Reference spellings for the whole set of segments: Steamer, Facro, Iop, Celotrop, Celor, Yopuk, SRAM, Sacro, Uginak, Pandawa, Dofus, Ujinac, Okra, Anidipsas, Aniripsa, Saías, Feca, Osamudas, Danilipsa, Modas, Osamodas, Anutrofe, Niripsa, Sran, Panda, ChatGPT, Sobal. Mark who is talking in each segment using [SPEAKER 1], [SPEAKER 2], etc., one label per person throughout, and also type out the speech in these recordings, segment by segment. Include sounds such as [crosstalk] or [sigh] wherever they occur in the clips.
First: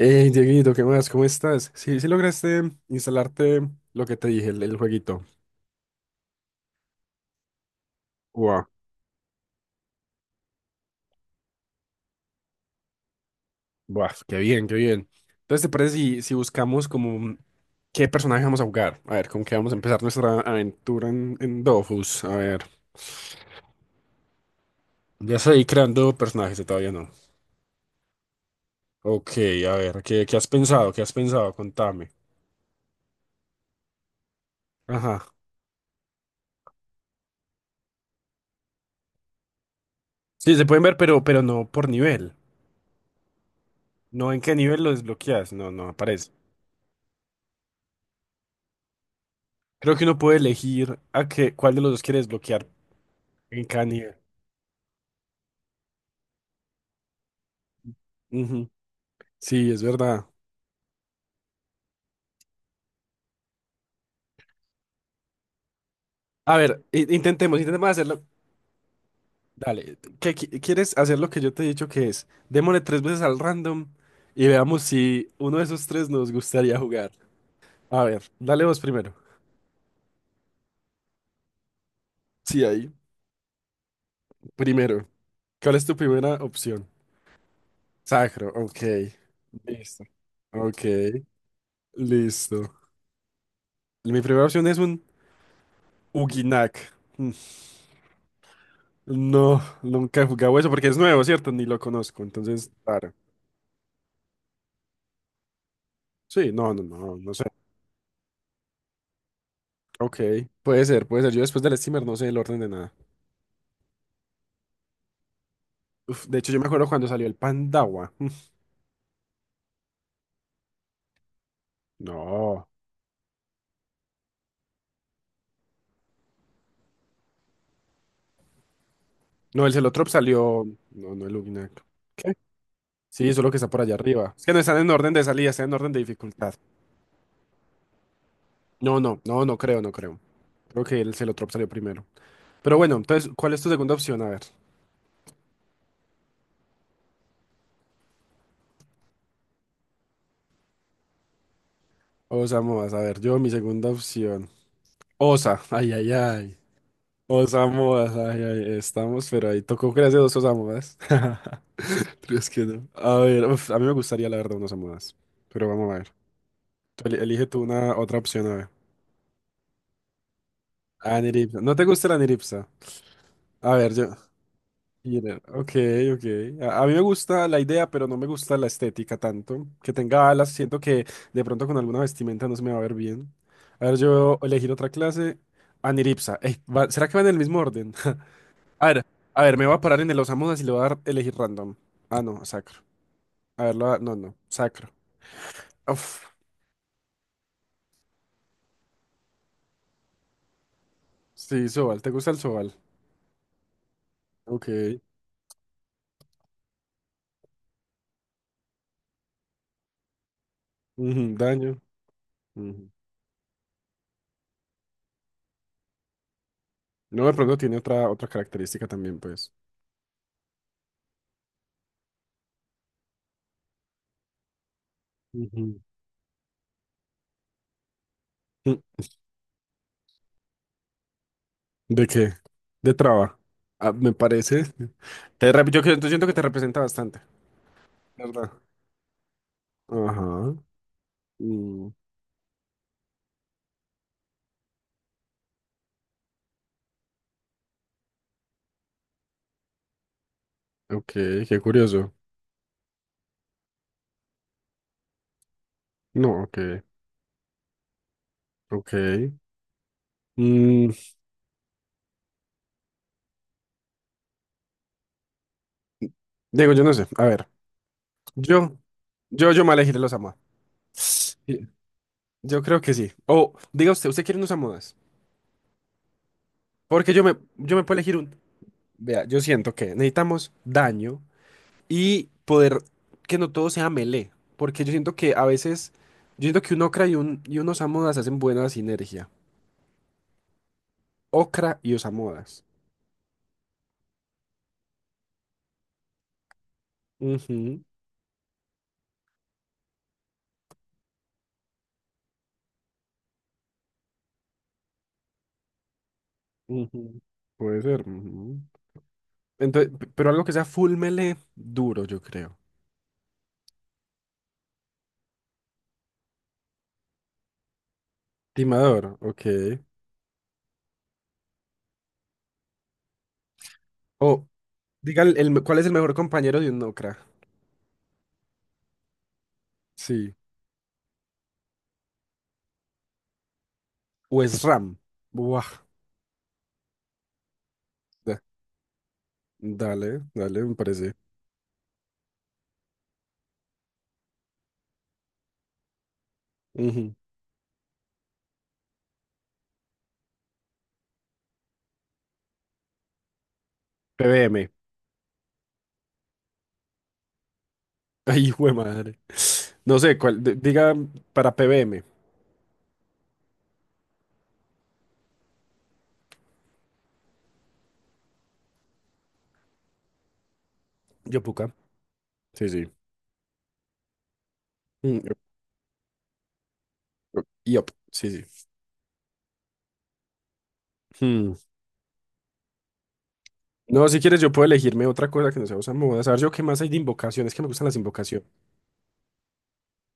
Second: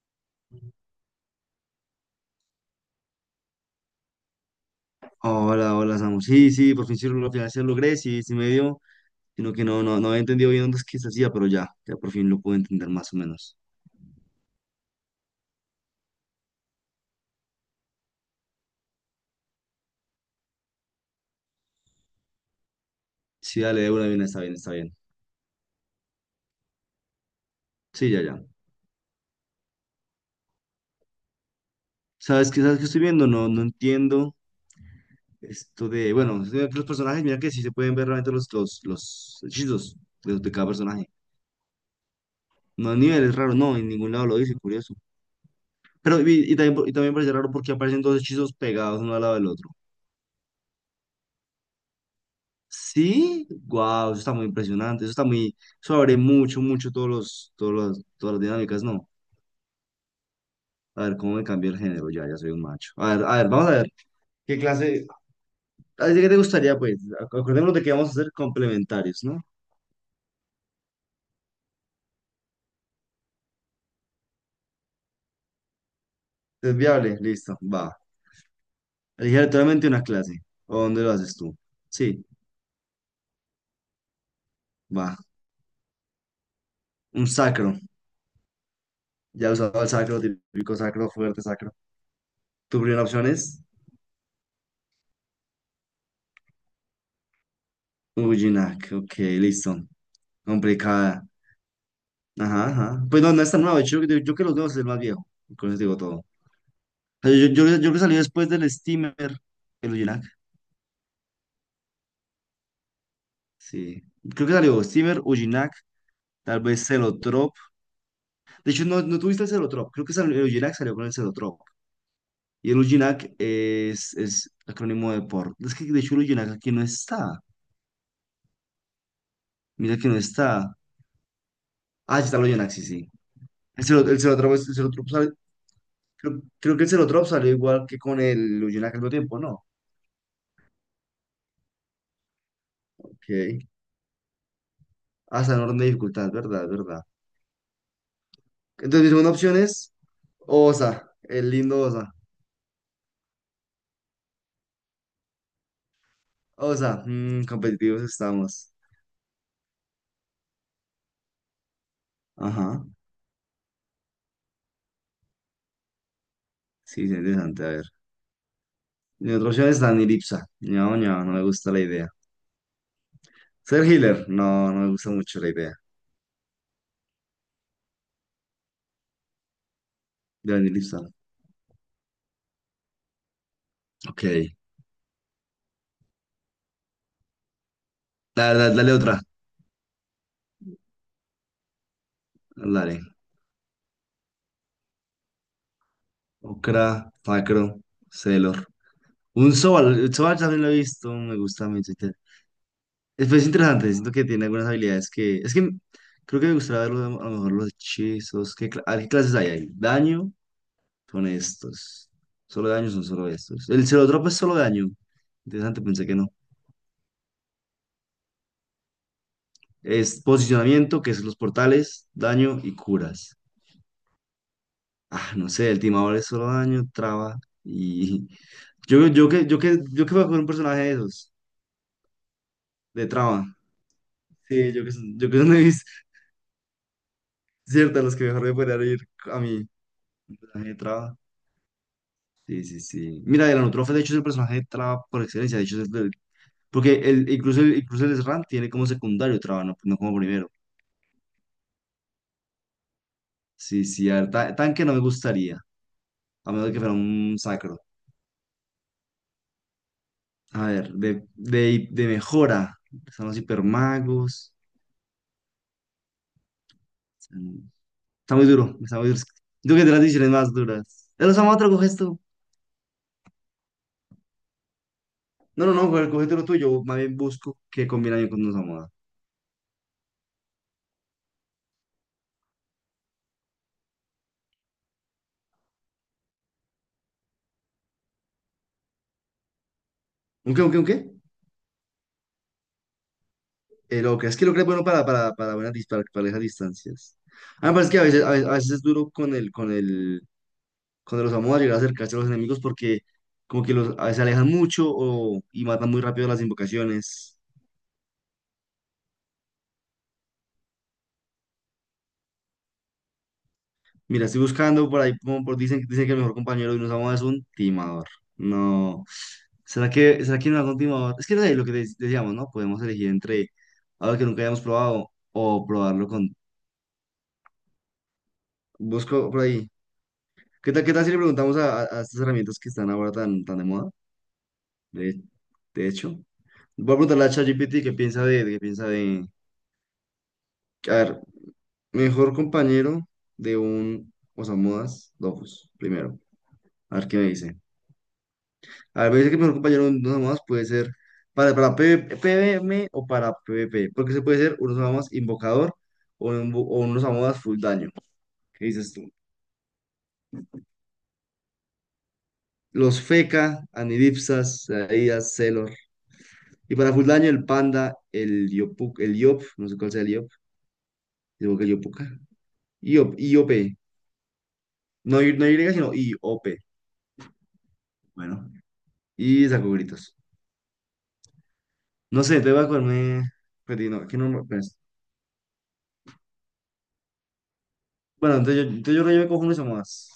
[SPEAKER 1] Hey, Dieguito, ¿qué más? ¿Cómo estás? Sí, sí lograste instalarte lo que te dije, el jueguito.
[SPEAKER 2] Hola, hola, Samu. Sí, sí, por fin sí lo, al final sí lo logré, sí, sí me
[SPEAKER 1] Buah,
[SPEAKER 2] dio, sino que no, no, no había entendido bien dónde es que se hacía, pero ya por fin lo pude entender más o menos.
[SPEAKER 1] buah, qué bien, qué bien. Entonces, ¿te parece si buscamos como qué personaje vamos a jugar? A ver, ¿con qué vamos a empezar nuestra aventura en Dofus? A ver,
[SPEAKER 2] Sí, dale, de una bien, está bien, está bien.
[SPEAKER 1] ya estoy creando personajes, o todavía no.
[SPEAKER 2] Sí, ya, ya.
[SPEAKER 1] Ok, a ver, ¿qué has pensado? ¿Qué has pensado? Contame.
[SPEAKER 2] ¿Sabes qué estoy viendo? No, no entiendo
[SPEAKER 1] Ajá.
[SPEAKER 2] esto de, bueno, estoy viendo que los personajes, mira que sí se pueden ver realmente los hechizos de
[SPEAKER 1] Sí, se
[SPEAKER 2] cada
[SPEAKER 1] pueden ver,
[SPEAKER 2] personaje.
[SPEAKER 1] pero no por nivel.
[SPEAKER 2] No, a nivel es raro, no, en ningún lado
[SPEAKER 1] No
[SPEAKER 2] lo
[SPEAKER 1] en qué
[SPEAKER 2] dice,
[SPEAKER 1] nivel lo
[SPEAKER 2] curioso.
[SPEAKER 1] desbloqueas. No, no
[SPEAKER 2] Pero,
[SPEAKER 1] aparece.
[SPEAKER 2] y también parece raro porque aparecen dos hechizos pegados uno al lado del otro.
[SPEAKER 1] Creo que uno puede elegir cuál de los dos quiere desbloquear
[SPEAKER 2] Sí,
[SPEAKER 1] en cada
[SPEAKER 2] wow,
[SPEAKER 1] nivel.
[SPEAKER 2] eso está muy impresionante, eso está muy, eso abre mucho, mucho todas las
[SPEAKER 1] Ujú.
[SPEAKER 2] dinámicas, no.
[SPEAKER 1] Sí, es verdad.
[SPEAKER 2] A ver, ¿cómo me cambia el género? Ya soy un macho. A ver, vamos a ver. ¿Qué clase? A ver, ¿qué te
[SPEAKER 1] A
[SPEAKER 2] gustaría,
[SPEAKER 1] ver,
[SPEAKER 2] pues? Ac-
[SPEAKER 1] intentemos,
[SPEAKER 2] Acordémonos de
[SPEAKER 1] intentemos
[SPEAKER 2] que vamos a
[SPEAKER 1] hacerlo.
[SPEAKER 2] hacer complementarios, ¿no?
[SPEAKER 1] Dale, ¿ quieres hacer lo que yo te he dicho que es? Démosle tres veces al random y veamos si uno de esos tres nos
[SPEAKER 2] ¿Es
[SPEAKER 1] gustaría jugar.
[SPEAKER 2] viable? Listo, va.
[SPEAKER 1] A ver, dale vos primero.
[SPEAKER 2] Elige aleatoriamente una clase. ¿O dónde lo haces tú? Sí,
[SPEAKER 1] Sí, ahí. Primero.
[SPEAKER 2] va.
[SPEAKER 1] ¿Cuál es tu primera opción?
[SPEAKER 2] Un sacro.
[SPEAKER 1] Sacro, ok.
[SPEAKER 2] Ya he usado el
[SPEAKER 1] Listo.
[SPEAKER 2] sacro, típico
[SPEAKER 1] Ok,
[SPEAKER 2] sacro, fuerte sacro.
[SPEAKER 1] listo.
[SPEAKER 2] ¿Tu primera opción es?
[SPEAKER 1] Mi primera opción es un Uginak. Mm,
[SPEAKER 2] Ujinak, ok,
[SPEAKER 1] no,
[SPEAKER 2] listo.
[SPEAKER 1] nunca he jugado eso porque es nuevo,
[SPEAKER 2] Complicada.
[SPEAKER 1] ¿cierto? Ni lo conozco,
[SPEAKER 2] Ajá,
[SPEAKER 1] entonces,
[SPEAKER 2] ajá.
[SPEAKER 1] claro.
[SPEAKER 2] Pues no, no es tan nuevo. De hecho, yo que los nuevos es el más viejo. Con eso digo todo.
[SPEAKER 1] Sí, no, no, no,
[SPEAKER 2] O
[SPEAKER 1] no,
[SPEAKER 2] sea, yo que salí después del Steamer, el
[SPEAKER 1] ok,
[SPEAKER 2] Ujinac.
[SPEAKER 1] puede ser, puede ser. Yo después del streamer no sé el orden de nada.
[SPEAKER 2] Sí. Creo que salió Steamer, Ujinac,
[SPEAKER 1] Uf, de hecho,
[SPEAKER 2] tal
[SPEAKER 1] yo me
[SPEAKER 2] vez
[SPEAKER 1] acuerdo cuando salió el
[SPEAKER 2] Celotrop.
[SPEAKER 1] Pandawa. [laughs]
[SPEAKER 2] De hecho, no, no tuviste el Celotrop. Creo que salió, el Ujinac salió con el Celotrop.
[SPEAKER 1] No,
[SPEAKER 2] Y el Ujinac es acrónimo de por. Es que de hecho el Ujinac aquí no está.
[SPEAKER 1] no, el
[SPEAKER 2] Mira
[SPEAKER 1] Celotrop
[SPEAKER 2] que no
[SPEAKER 1] salió.
[SPEAKER 2] está.
[SPEAKER 1] No, no, el Uginac.
[SPEAKER 2] Ah, sí
[SPEAKER 1] ¿Qué?
[SPEAKER 2] está el Ujinac, sí, sí.
[SPEAKER 1] Sí, eso es lo que está por
[SPEAKER 2] El,
[SPEAKER 1] allá
[SPEAKER 2] Celo- el
[SPEAKER 1] arriba. Es que
[SPEAKER 2] Celotrop,
[SPEAKER 1] no
[SPEAKER 2] el
[SPEAKER 1] están en
[SPEAKER 2] Celotrop
[SPEAKER 1] orden de salida, están en orden de
[SPEAKER 2] creo,
[SPEAKER 1] dificultad.
[SPEAKER 2] creo que el Celotrop salió igual que con el Ujinac
[SPEAKER 1] No,
[SPEAKER 2] al mismo
[SPEAKER 1] no,
[SPEAKER 2] tiempo,
[SPEAKER 1] no, no
[SPEAKER 2] ¿no?
[SPEAKER 1] creo, no creo. Creo que el Celotrop salió primero. Pero bueno, entonces, ¿cuál
[SPEAKER 2] Ok.
[SPEAKER 1] es tu segunda opción? A ver.
[SPEAKER 2] Hasta en orden de dificultad, ¿verdad? ¿Verdad? Entonces, mi segunda opción es Osa, el lindo Osa.
[SPEAKER 1] Osamoas, a ver, yo mi segunda opción. Osa, ay, ay, ay.
[SPEAKER 2] Osa, competitivos
[SPEAKER 1] Osamoas, ay,
[SPEAKER 2] estamos.
[SPEAKER 1] ay, estamos, pero ahí tocó crearse dos Osamoas. [laughs] [laughs] Es que
[SPEAKER 2] Ajá,
[SPEAKER 1] no. A ver, uf, a mí me gustaría la verdad unas almohadas. Pero vamos a ver.
[SPEAKER 2] sí,
[SPEAKER 1] Tú
[SPEAKER 2] sí,
[SPEAKER 1] elige tú
[SPEAKER 2] interesante, a ver.
[SPEAKER 1] una otra opción, a ver.
[SPEAKER 2] Mi otra opción es Danilipsa. No, no, no me
[SPEAKER 1] Aniripsa.
[SPEAKER 2] gusta
[SPEAKER 1] ¿No
[SPEAKER 2] la
[SPEAKER 1] te gusta
[SPEAKER 2] idea.
[SPEAKER 1] la aniripsa? A
[SPEAKER 2] Ser
[SPEAKER 1] ver, yo.
[SPEAKER 2] healer, no, no me gusta
[SPEAKER 1] Mira,
[SPEAKER 2] mucho la
[SPEAKER 1] ok,
[SPEAKER 2] idea
[SPEAKER 1] ok. A mí me gusta la idea, pero no me gusta la estética tanto. Que tenga alas,
[SPEAKER 2] de
[SPEAKER 1] siento que
[SPEAKER 2] Danilipsa.
[SPEAKER 1] de pronto con alguna vestimenta no se me va a ver bien. A ver,
[SPEAKER 2] Ok,
[SPEAKER 1] yo elegir otra clase. Aniripsa. Ey, ¿será que va en el mismo orden?
[SPEAKER 2] dale,
[SPEAKER 1] [laughs]
[SPEAKER 2] dale,
[SPEAKER 1] A
[SPEAKER 2] dale
[SPEAKER 1] ver,
[SPEAKER 2] otra.
[SPEAKER 1] a ver, me voy a parar en el Osamudas y le voy a dar elegir random. Ah, no, sacro.
[SPEAKER 2] Dale.
[SPEAKER 1] A ver, no, no, sacro. Uf.
[SPEAKER 2] Okra, Facro, Celor. Un Sobal, el Sobal también lo he visto, me
[SPEAKER 1] Sí,
[SPEAKER 2] gusta mucho.
[SPEAKER 1] Sobal, ¿te gusta el Sobal?
[SPEAKER 2] Es interesante, siento que tiene algunas
[SPEAKER 1] Ok.
[SPEAKER 2] habilidades que... Es que creo que me gustaría verlo, a lo mejor los hechizos. A ver, ¿qué clases hay ahí? ¿Daño? Son
[SPEAKER 1] Ujú, daño.
[SPEAKER 2] estos. Solo daño
[SPEAKER 1] Ujú.
[SPEAKER 2] son solo estos. El drop es solo daño. Interesante, pensé que no.
[SPEAKER 1] No, de pronto tiene otra característica también, pues.
[SPEAKER 2] Es posicionamiento, que es los portales, daño y curas. Ah, no sé, el
[SPEAKER 1] Ujú.
[SPEAKER 2] timador es solo daño, traba y... [laughs]
[SPEAKER 1] Mm.
[SPEAKER 2] Yo que voy a coger un personaje de esos,
[SPEAKER 1] ¿De qué? De
[SPEAKER 2] de
[SPEAKER 1] traba.
[SPEAKER 2] traba.
[SPEAKER 1] Ah, me parece.
[SPEAKER 2] Sí, yo que son
[SPEAKER 1] Te
[SPEAKER 2] de
[SPEAKER 1] rep- yo,
[SPEAKER 2] mis,
[SPEAKER 1] que- Yo siento que te representa bastante,
[SPEAKER 2] ciertas, los que mejor
[SPEAKER 1] ¿verdad?
[SPEAKER 2] me podrían ir a mí.
[SPEAKER 1] Ajá.
[SPEAKER 2] Personaje de traba.
[SPEAKER 1] Mm,
[SPEAKER 2] Sí, sí, sí. Mira, el Anutrofe, de hecho, es el personaje de traba por excelencia. De hecho, es el- porque el, incluso el Sran tiene como secundario traba, no, no como primero.
[SPEAKER 1] ok, qué curioso.
[SPEAKER 2] Sí, sí, a ver, tanque no me gustaría,
[SPEAKER 1] No,
[SPEAKER 2] a
[SPEAKER 1] ok,
[SPEAKER 2] menos de que fuera un sacro.
[SPEAKER 1] ok.
[SPEAKER 2] A
[SPEAKER 1] Mm,
[SPEAKER 2] ver, de mejora, están los hipermagos.
[SPEAKER 1] Digo, yo no sé. A ver,
[SPEAKER 2] están- Está muy duro,
[SPEAKER 1] yo,
[SPEAKER 2] está muy duro.
[SPEAKER 1] yo me
[SPEAKER 2] Digo que es de
[SPEAKER 1] elegiré
[SPEAKER 2] las
[SPEAKER 1] los
[SPEAKER 2] decisiones
[SPEAKER 1] Samoa.
[SPEAKER 2] más duras. De los
[SPEAKER 1] Sí,
[SPEAKER 2] otro coges tú.
[SPEAKER 1] yo creo que sí. O, diga usted, ¿usted quiere unos Samoas?
[SPEAKER 2] No, no, no, cógete lo tuyo, yo más
[SPEAKER 1] Porque
[SPEAKER 2] bien
[SPEAKER 1] yo me,
[SPEAKER 2] busco
[SPEAKER 1] yo me
[SPEAKER 2] que
[SPEAKER 1] puedo elegir
[SPEAKER 2] combina bien
[SPEAKER 1] un
[SPEAKER 2] con los Osamada.
[SPEAKER 1] Vea, yo siento que necesitamos daño y poder que no todo sea melee, porque yo siento que un Okra y y un Osamodas hacen buena sinergia.
[SPEAKER 2] ¿Un qué, un qué, un qué?
[SPEAKER 1] Okra y Osamodas.
[SPEAKER 2] El Ocra, es que el Ocra es bueno para, para esas distancias. A mí me
[SPEAKER 1] Ujú,
[SPEAKER 2] parece que a veces, a veces, a veces es duro con el cuando los vamos a llegar a acercarse a los enemigos porque como que los, a veces se alejan mucho o, y matan muy rápido las
[SPEAKER 1] ujú.
[SPEAKER 2] invocaciones.
[SPEAKER 1] Puede ser. Ujú. Entonces, pero algo que sea full melee, duro, yo creo.
[SPEAKER 2] Mira, estoy buscando por ahí, como por, dicen que el mejor compañero de unos amos es un timador. No.
[SPEAKER 1] Timador, ok.
[SPEAKER 2] ¿Será que no hago un timador? Es que no sé, lo que decíamos, ¿no? Podemos elegir entre algo que nunca
[SPEAKER 1] O,
[SPEAKER 2] hayamos probado
[SPEAKER 1] diga
[SPEAKER 2] o
[SPEAKER 1] cuál es el
[SPEAKER 2] probarlo
[SPEAKER 1] mejor
[SPEAKER 2] con...
[SPEAKER 1] compañero de un Okra.
[SPEAKER 2] Busco por ahí.
[SPEAKER 1] Sí.
[SPEAKER 2] Qué tal si le preguntamos a, a estas herramientas que están ahora tan de moda?
[SPEAKER 1] O es Ram.
[SPEAKER 2] De,
[SPEAKER 1] Buah.
[SPEAKER 2] de hecho. Voy a preguntarle a ChatGPT qué piensa
[SPEAKER 1] da-
[SPEAKER 2] de, qué piensa de...
[SPEAKER 1] Dale, dale, me
[SPEAKER 2] A
[SPEAKER 1] parece.
[SPEAKER 2] ver, mejor compañero de un Osamudas Dofus, primero. A ver
[SPEAKER 1] Ujú.
[SPEAKER 2] qué me dice. A ver, me dice que el mejor compañero de un Osamudas puede ser para PV PvM o para PvP. Porque se puede ser
[SPEAKER 1] PBM.
[SPEAKER 2] un Osamudas invocador o o un Osamudas full daño.
[SPEAKER 1] [laughs] Ay, hijo
[SPEAKER 2] ¿Qué
[SPEAKER 1] de
[SPEAKER 2] dices tú?
[SPEAKER 1] madre. No sé, cuál, diga para PBM.
[SPEAKER 2] Los Feca, Anidipsas, Saías, Celor. Y para full daño el Panda, el Yopuk, el Yop, no sé cuál sea el Yop. Digo que el
[SPEAKER 1] Yopuca.
[SPEAKER 2] Yopuka.
[SPEAKER 1] Sí, sí.
[SPEAKER 2] Iop, IOP. No,
[SPEAKER 1] Mm,
[SPEAKER 2] Y- no Y, sino IOP.
[SPEAKER 1] Yop, Yop, sí,
[SPEAKER 2] Bueno.
[SPEAKER 1] sí.
[SPEAKER 2] Y saco gritos.
[SPEAKER 1] Hmm.
[SPEAKER 2] No sé, te voy a comerme. Pero
[SPEAKER 1] No,
[SPEAKER 2] no, que
[SPEAKER 1] si
[SPEAKER 2] no
[SPEAKER 1] quieres,
[SPEAKER 2] me-
[SPEAKER 1] yo puedo
[SPEAKER 2] pues,
[SPEAKER 1] elegirme otra cosa que no sea usar modas. A ver, yo qué más hay de invocaciones, que me gustan las
[SPEAKER 2] bueno,
[SPEAKER 1] invocaciones.
[SPEAKER 2] entonces yo creo que me cojo uno más.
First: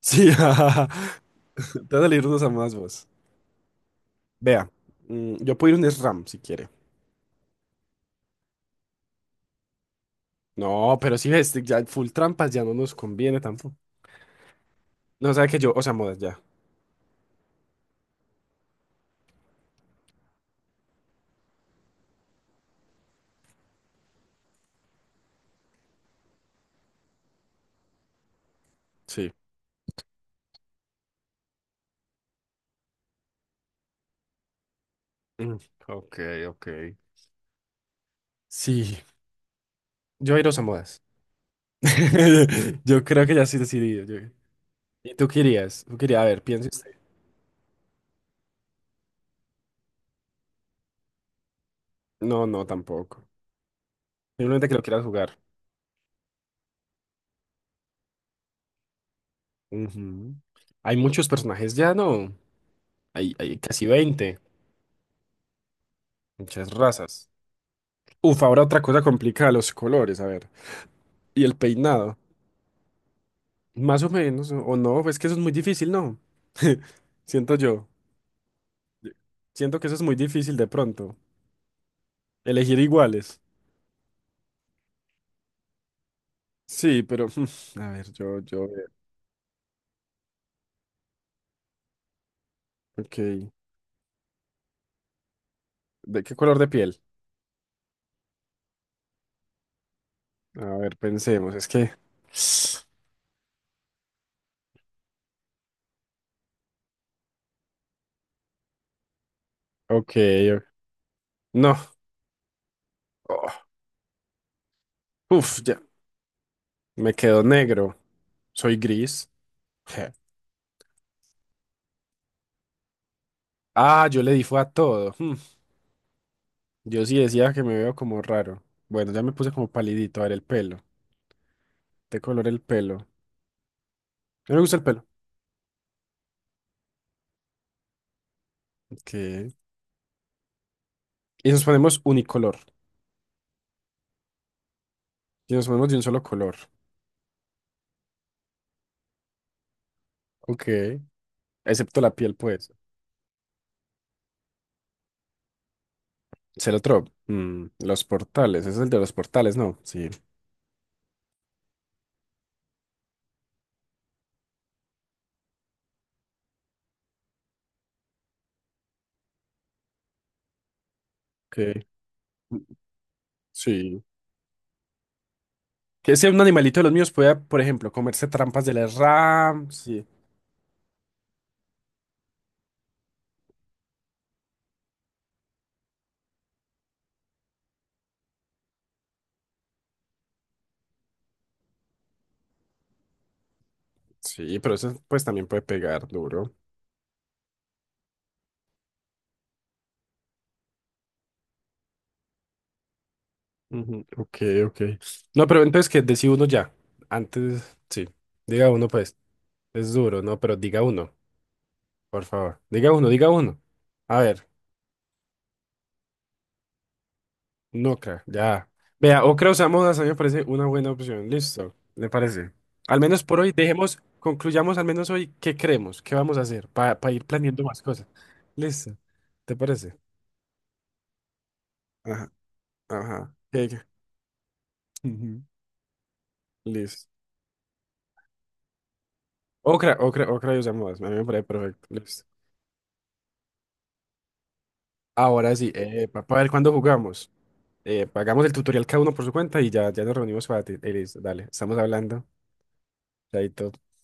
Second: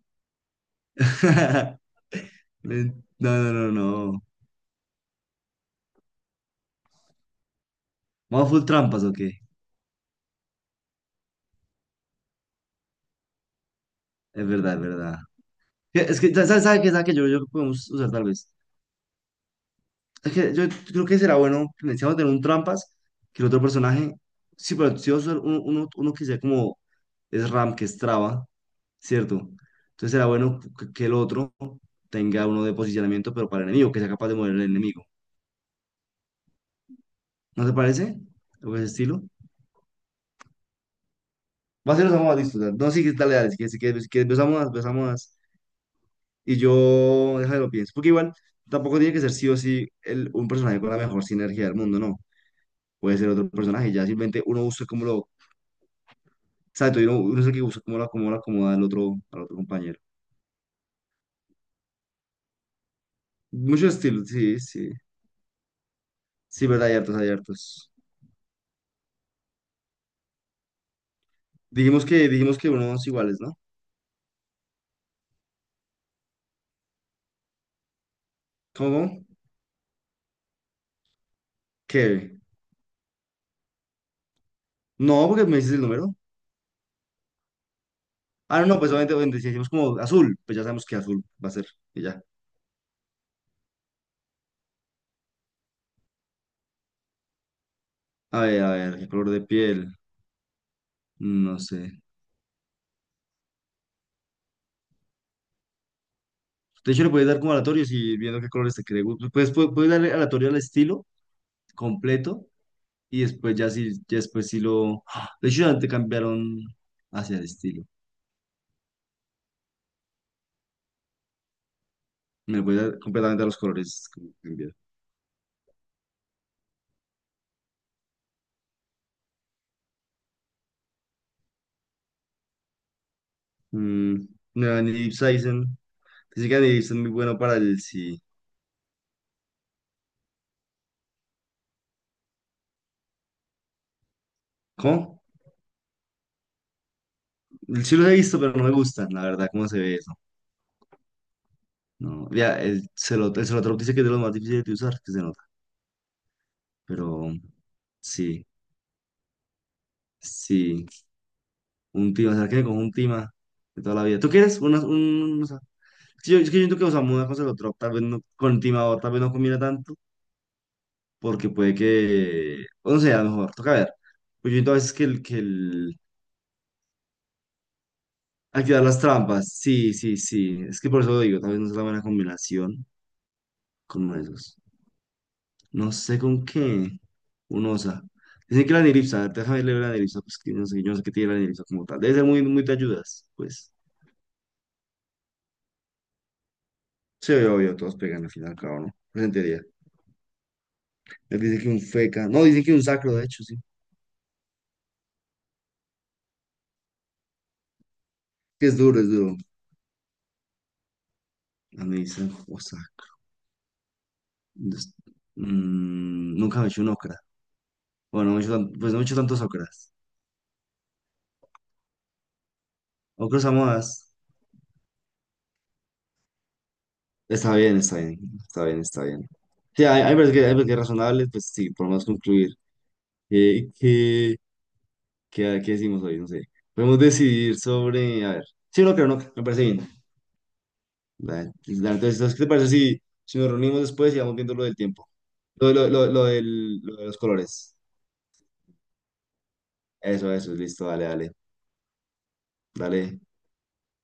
[SPEAKER 1] Sí, [laughs] jajaja. Te
[SPEAKER 2] [laughs]
[SPEAKER 1] vas a salir unos a más vos.
[SPEAKER 2] No, no, no, no.
[SPEAKER 1] Vea, yo puedo ir un SRAM si quiere.
[SPEAKER 2] ¿Vamos full trampas o qué?
[SPEAKER 1] No, pero si ves, ya full trampas ya no nos conviene tampoco.
[SPEAKER 2] Es verdad, es verdad.
[SPEAKER 1] No, sabe que yo,
[SPEAKER 2] Que-
[SPEAKER 1] Osamodas
[SPEAKER 2] Es que,
[SPEAKER 1] ya.
[SPEAKER 2] ¿sabes qué? ¿Sabes qué? Yo creo que podemos usar tal vez. Es que yo creo que será bueno necesitamos tener un trampas que el otro personaje. Sí, pero si vamos a usar uno que sea como es RAM, que es traba,
[SPEAKER 1] Sí.
[SPEAKER 2] ¿cierto? Entonces será bueno que el otro tenga uno de posicionamiento, pero para el enemigo, que sea capaz de mover el enemigo.
[SPEAKER 1] Mm, ok, ok.
[SPEAKER 2] ¿No te parece? ¿O ese
[SPEAKER 1] Sí,
[SPEAKER 2] estilo?
[SPEAKER 1] yo ir a Osamodas.
[SPEAKER 2] Va a ser Osamu Badista, o sea,
[SPEAKER 1] [laughs]
[SPEAKER 2] no, sí,
[SPEAKER 1] Yo creo
[SPEAKER 2] dale,
[SPEAKER 1] que ya
[SPEAKER 2] dale. Si
[SPEAKER 1] sí
[SPEAKER 2] quieres, si quieres,
[SPEAKER 1] decidido.
[SPEAKER 2] si quieres, ves a Modas, ves a
[SPEAKER 1] ¿Y tú
[SPEAKER 2] Modas.
[SPEAKER 1] querías? ¿Tú querías? A ver,
[SPEAKER 2] Y
[SPEAKER 1] piensa usted.
[SPEAKER 2] yo, déjame lo pienso. Porque igual, tampoco tiene que ser sí o sí el- un personaje con la mejor sinergia del mundo, no.
[SPEAKER 1] No, no,
[SPEAKER 2] Puede
[SPEAKER 1] tampoco.
[SPEAKER 2] ser otro personaje. Ya simplemente uno
[SPEAKER 1] Simplemente que lo
[SPEAKER 2] usa
[SPEAKER 1] quieras
[SPEAKER 2] como lo.
[SPEAKER 1] jugar.
[SPEAKER 2] Exacto, y uno es el que usa como lo, cómo lo acomoda al otro compañero.
[SPEAKER 1] Ujú. Hay muchos personajes ya, ¿no? Hay casi
[SPEAKER 2] Muchos estilos,
[SPEAKER 1] 20.
[SPEAKER 2] sí, sí. Sí,
[SPEAKER 1] Muchas
[SPEAKER 2] verdad, hay hartos, hay
[SPEAKER 1] razas.
[SPEAKER 2] hartos.
[SPEAKER 1] Uf, ahora otra cosa complicada, los colores, a ver. Y el
[SPEAKER 2] Dijimos
[SPEAKER 1] peinado.
[SPEAKER 2] que, dijimos que unos iguales, ¿no?
[SPEAKER 1] Más o menos, o no, es que eso es muy difícil, ¿no? [laughs] Siento yo.
[SPEAKER 2] ¿Cómo?
[SPEAKER 1] Siento que eso es muy difícil de pronto.
[SPEAKER 2] ¿Qué?
[SPEAKER 1] Elegir iguales.
[SPEAKER 2] No, porque me dices el número.
[SPEAKER 1] Sí, pero [laughs] a ver,
[SPEAKER 2] Ah, no, no, pues obviamente, obviamente, si decimos como azul, pues ya sabemos que azul va a ser. Y ya.
[SPEAKER 1] ok. ¿De qué color de piel?
[SPEAKER 2] A ver, ¿qué color de piel?
[SPEAKER 1] A ver,
[SPEAKER 2] Mm,
[SPEAKER 1] pensemos,
[SPEAKER 2] no
[SPEAKER 1] es
[SPEAKER 2] sé.
[SPEAKER 1] que. [sighs]
[SPEAKER 2] De hecho, le puedes dar como aleatorios y viendo qué colores te quiere. Puedes
[SPEAKER 1] Ok,
[SPEAKER 2] darle aleatorio al estilo
[SPEAKER 1] no.
[SPEAKER 2] completo y después
[SPEAKER 1] Oh,
[SPEAKER 2] ya si, ya después si lo... ¡Ah! De
[SPEAKER 1] uf,
[SPEAKER 2] hecho, ya
[SPEAKER 1] ya.
[SPEAKER 2] te cambiaron
[SPEAKER 1] Me
[SPEAKER 2] hacia
[SPEAKER 1] quedo
[SPEAKER 2] el estilo.
[SPEAKER 1] negro. Soy gris. Je.
[SPEAKER 2] Me puedes dar completamente a los
[SPEAKER 1] Ah,
[SPEAKER 2] colores
[SPEAKER 1] yo
[SPEAKER 2] como
[SPEAKER 1] le
[SPEAKER 2] que
[SPEAKER 1] di fue a
[SPEAKER 2] cambiar.
[SPEAKER 1] todo. Hmm. Yo sí decía que me veo como raro. Bueno, ya me puse como palidito. A ver, el pelo. ¿De color el pelo?
[SPEAKER 2] Mm,
[SPEAKER 1] No me gusta el
[SPEAKER 2] no, ni
[SPEAKER 1] pelo.
[SPEAKER 2] Deep Saizen. Dice que Deep Season es muy bueno para el sí.
[SPEAKER 1] Ok. Y nos ponemos unicolor.
[SPEAKER 2] ¿Cómo?
[SPEAKER 1] Y nos ponemos de un solo color.
[SPEAKER 2] El sí los he visto, pero no me gustan, la verdad, cómo se ve eso.
[SPEAKER 1] Ok. Excepto la
[SPEAKER 2] No,
[SPEAKER 1] piel,
[SPEAKER 2] ya,
[SPEAKER 1] pues.
[SPEAKER 2] el Celotrop dice que es de los más difíciles de usar, que se nota.
[SPEAKER 1] Celotrop.
[SPEAKER 2] Pero
[SPEAKER 1] Los
[SPEAKER 2] sí,
[SPEAKER 1] portales. Ese es el de los portales, ¿no? Sí.
[SPEAKER 2] sí. Un tima, o sea, que con un tima de toda la vida. ¿Tú quieres? Una, un, o sea, es yo, es que yo siento que, o sea, una cosa de otro, tal vez no, con tima o tal vez no combina tanto, porque puede
[SPEAKER 1] Ok.
[SPEAKER 2] que, o no sé, a lo mejor, toca ver.
[SPEAKER 1] Sí.
[SPEAKER 2] Pues yo siento a veces
[SPEAKER 1] Que ese un animalito de los míos pueda, por ejemplo, comerse trampas de
[SPEAKER 2] activar
[SPEAKER 1] las
[SPEAKER 2] las trampas,
[SPEAKER 1] RAM.
[SPEAKER 2] sí, sí, sí, es que por eso lo digo, tal vez no es la buena combinación con uno de esos. No sé con qué, un osa. Dicen que la niripsa, a ver, déjame leer la niripsa, pues que no sé, yo no sé qué tiene la niripsa como tal. Debe ser muy, muy de ayudas, pues.
[SPEAKER 1] Sí, pero eso pues también puede pegar duro.
[SPEAKER 2] Sí, obvio, obvio, todos pegan al final, claro, ¿no? Presente. Dice que un feca. No, dice que un sacro, de hecho, sí.
[SPEAKER 1] Ujú. Ok, ok. No, pero entonces que decía uno ya. Antes, sí.
[SPEAKER 2] Que
[SPEAKER 1] Diga
[SPEAKER 2] es
[SPEAKER 1] uno,
[SPEAKER 2] duro, es
[SPEAKER 1] pues.
[SPEAKER 2] duro.
[SPEAKER 1] Es duro, ¿no? Pero diga uno,
[SPEAKER 2] A mí
[SPEAKER 1] por
[SPEAKER 2] dicen, o
[SPEAKER 1] favor.
[SPEAKER 2] sea,
[SPEAKER 1] Diga uno, diga uno. A ver,
[SPEAKER 2] des- mm, nunca me he hecho un ocra.
[SPEAKER 1] no creo,
[SPEAKER 2] Bueno, no me he hecho
[SPEAKER 1] ya.
[SPEAKER 2] pues no me he hecho
[SPEAKER 1] Vea,
[SPEAKER 2] tantos
[SPEAKER 1] Ocra
[SPEAKER 2] ocras.
[SPEAKER 1] Osamudas a mí me parece una buena opción. Listo, ¿le parece? Al menos por
[SPEAKER 2] Ocros a
[SPEAKER 1] hoy, dejemos,
[SPEAKER 2] modas.
[SPEAKER 1] concluyamos al menos hoy qué creemos, qué vamos a hacer para ir
[SPEAKER 2] Está
[SPEAKER 1] planeando
[SPEAKER 2] bien,
[SPEAKER 1] más
[SPEAKER 2] está
[SPEAKER 1] cosas.
[SPEAKER 2] bien, está bien,
[SPEAKER 1] Listo,
[SPEAKER 2] está bien.
[SPEAKER 1] ¿te
[SPEAKER 2] Sí,
[SPEAKER 1] parece?
[SPEAKER 2] hay hay veces que es razonable, pues sí, por lo menos
[SPEAKER 1] Ajá,
[SPEAKER 2] concluir.
[SPEAKER 1] ajá. Ok,
[SPEAKER 2] Eh,
[SPEAKER 1] ok.
[SPEAKER 2] ¿qué,
[SPEAKER 1] [laughs] Ujú.
[SPEAKER 2] qué decimos hoy? No sé. Podemos
[SPEAKER 1] Listo.
[SPEAKER 2] decidir sobre, a ver. Sí, no creo, no, me parece bien.
[SPEAKER 1] Ocra, Ocra, Ocra y usamos. A mí me parece
[SPEAKER 2] Dale,
[SPEAKER 1] perfecto.
[SPEAKER 2] dale,
[SPEAKER 1] Listo.
[SPEAKER 2] entonces, ¿qué te parece si, si nos reunimos después y vamos viendo lo del tiempo?
[SPEAKER 1] Ahora sí,
[SPEAKER 2] Lo, lo, lo, lo
[SPEAKER 1] para ver cuándo
[SPEAKER 2] del- lo de los
[SPEAKER 1] jugamos.
[SPEAKER 2] colores.
[SPEAKER 1] Hagamos el tutorial cada uno por su cuenta y ya nos
[SPEAKER 2] Eso,
[SPEAKER 1] reunimos
[SPEAKER 2] eso,
[SPEAKER 1] para ti.
[SPEAKER 2] listo, dale,
[SPEAKER 1] Listo,
[SPEAKER 2] dale,
[SPEAKER 1] dale, estamos hablando.
[SPEAKER 2] dale,
[SPEAKER 1] Chaito.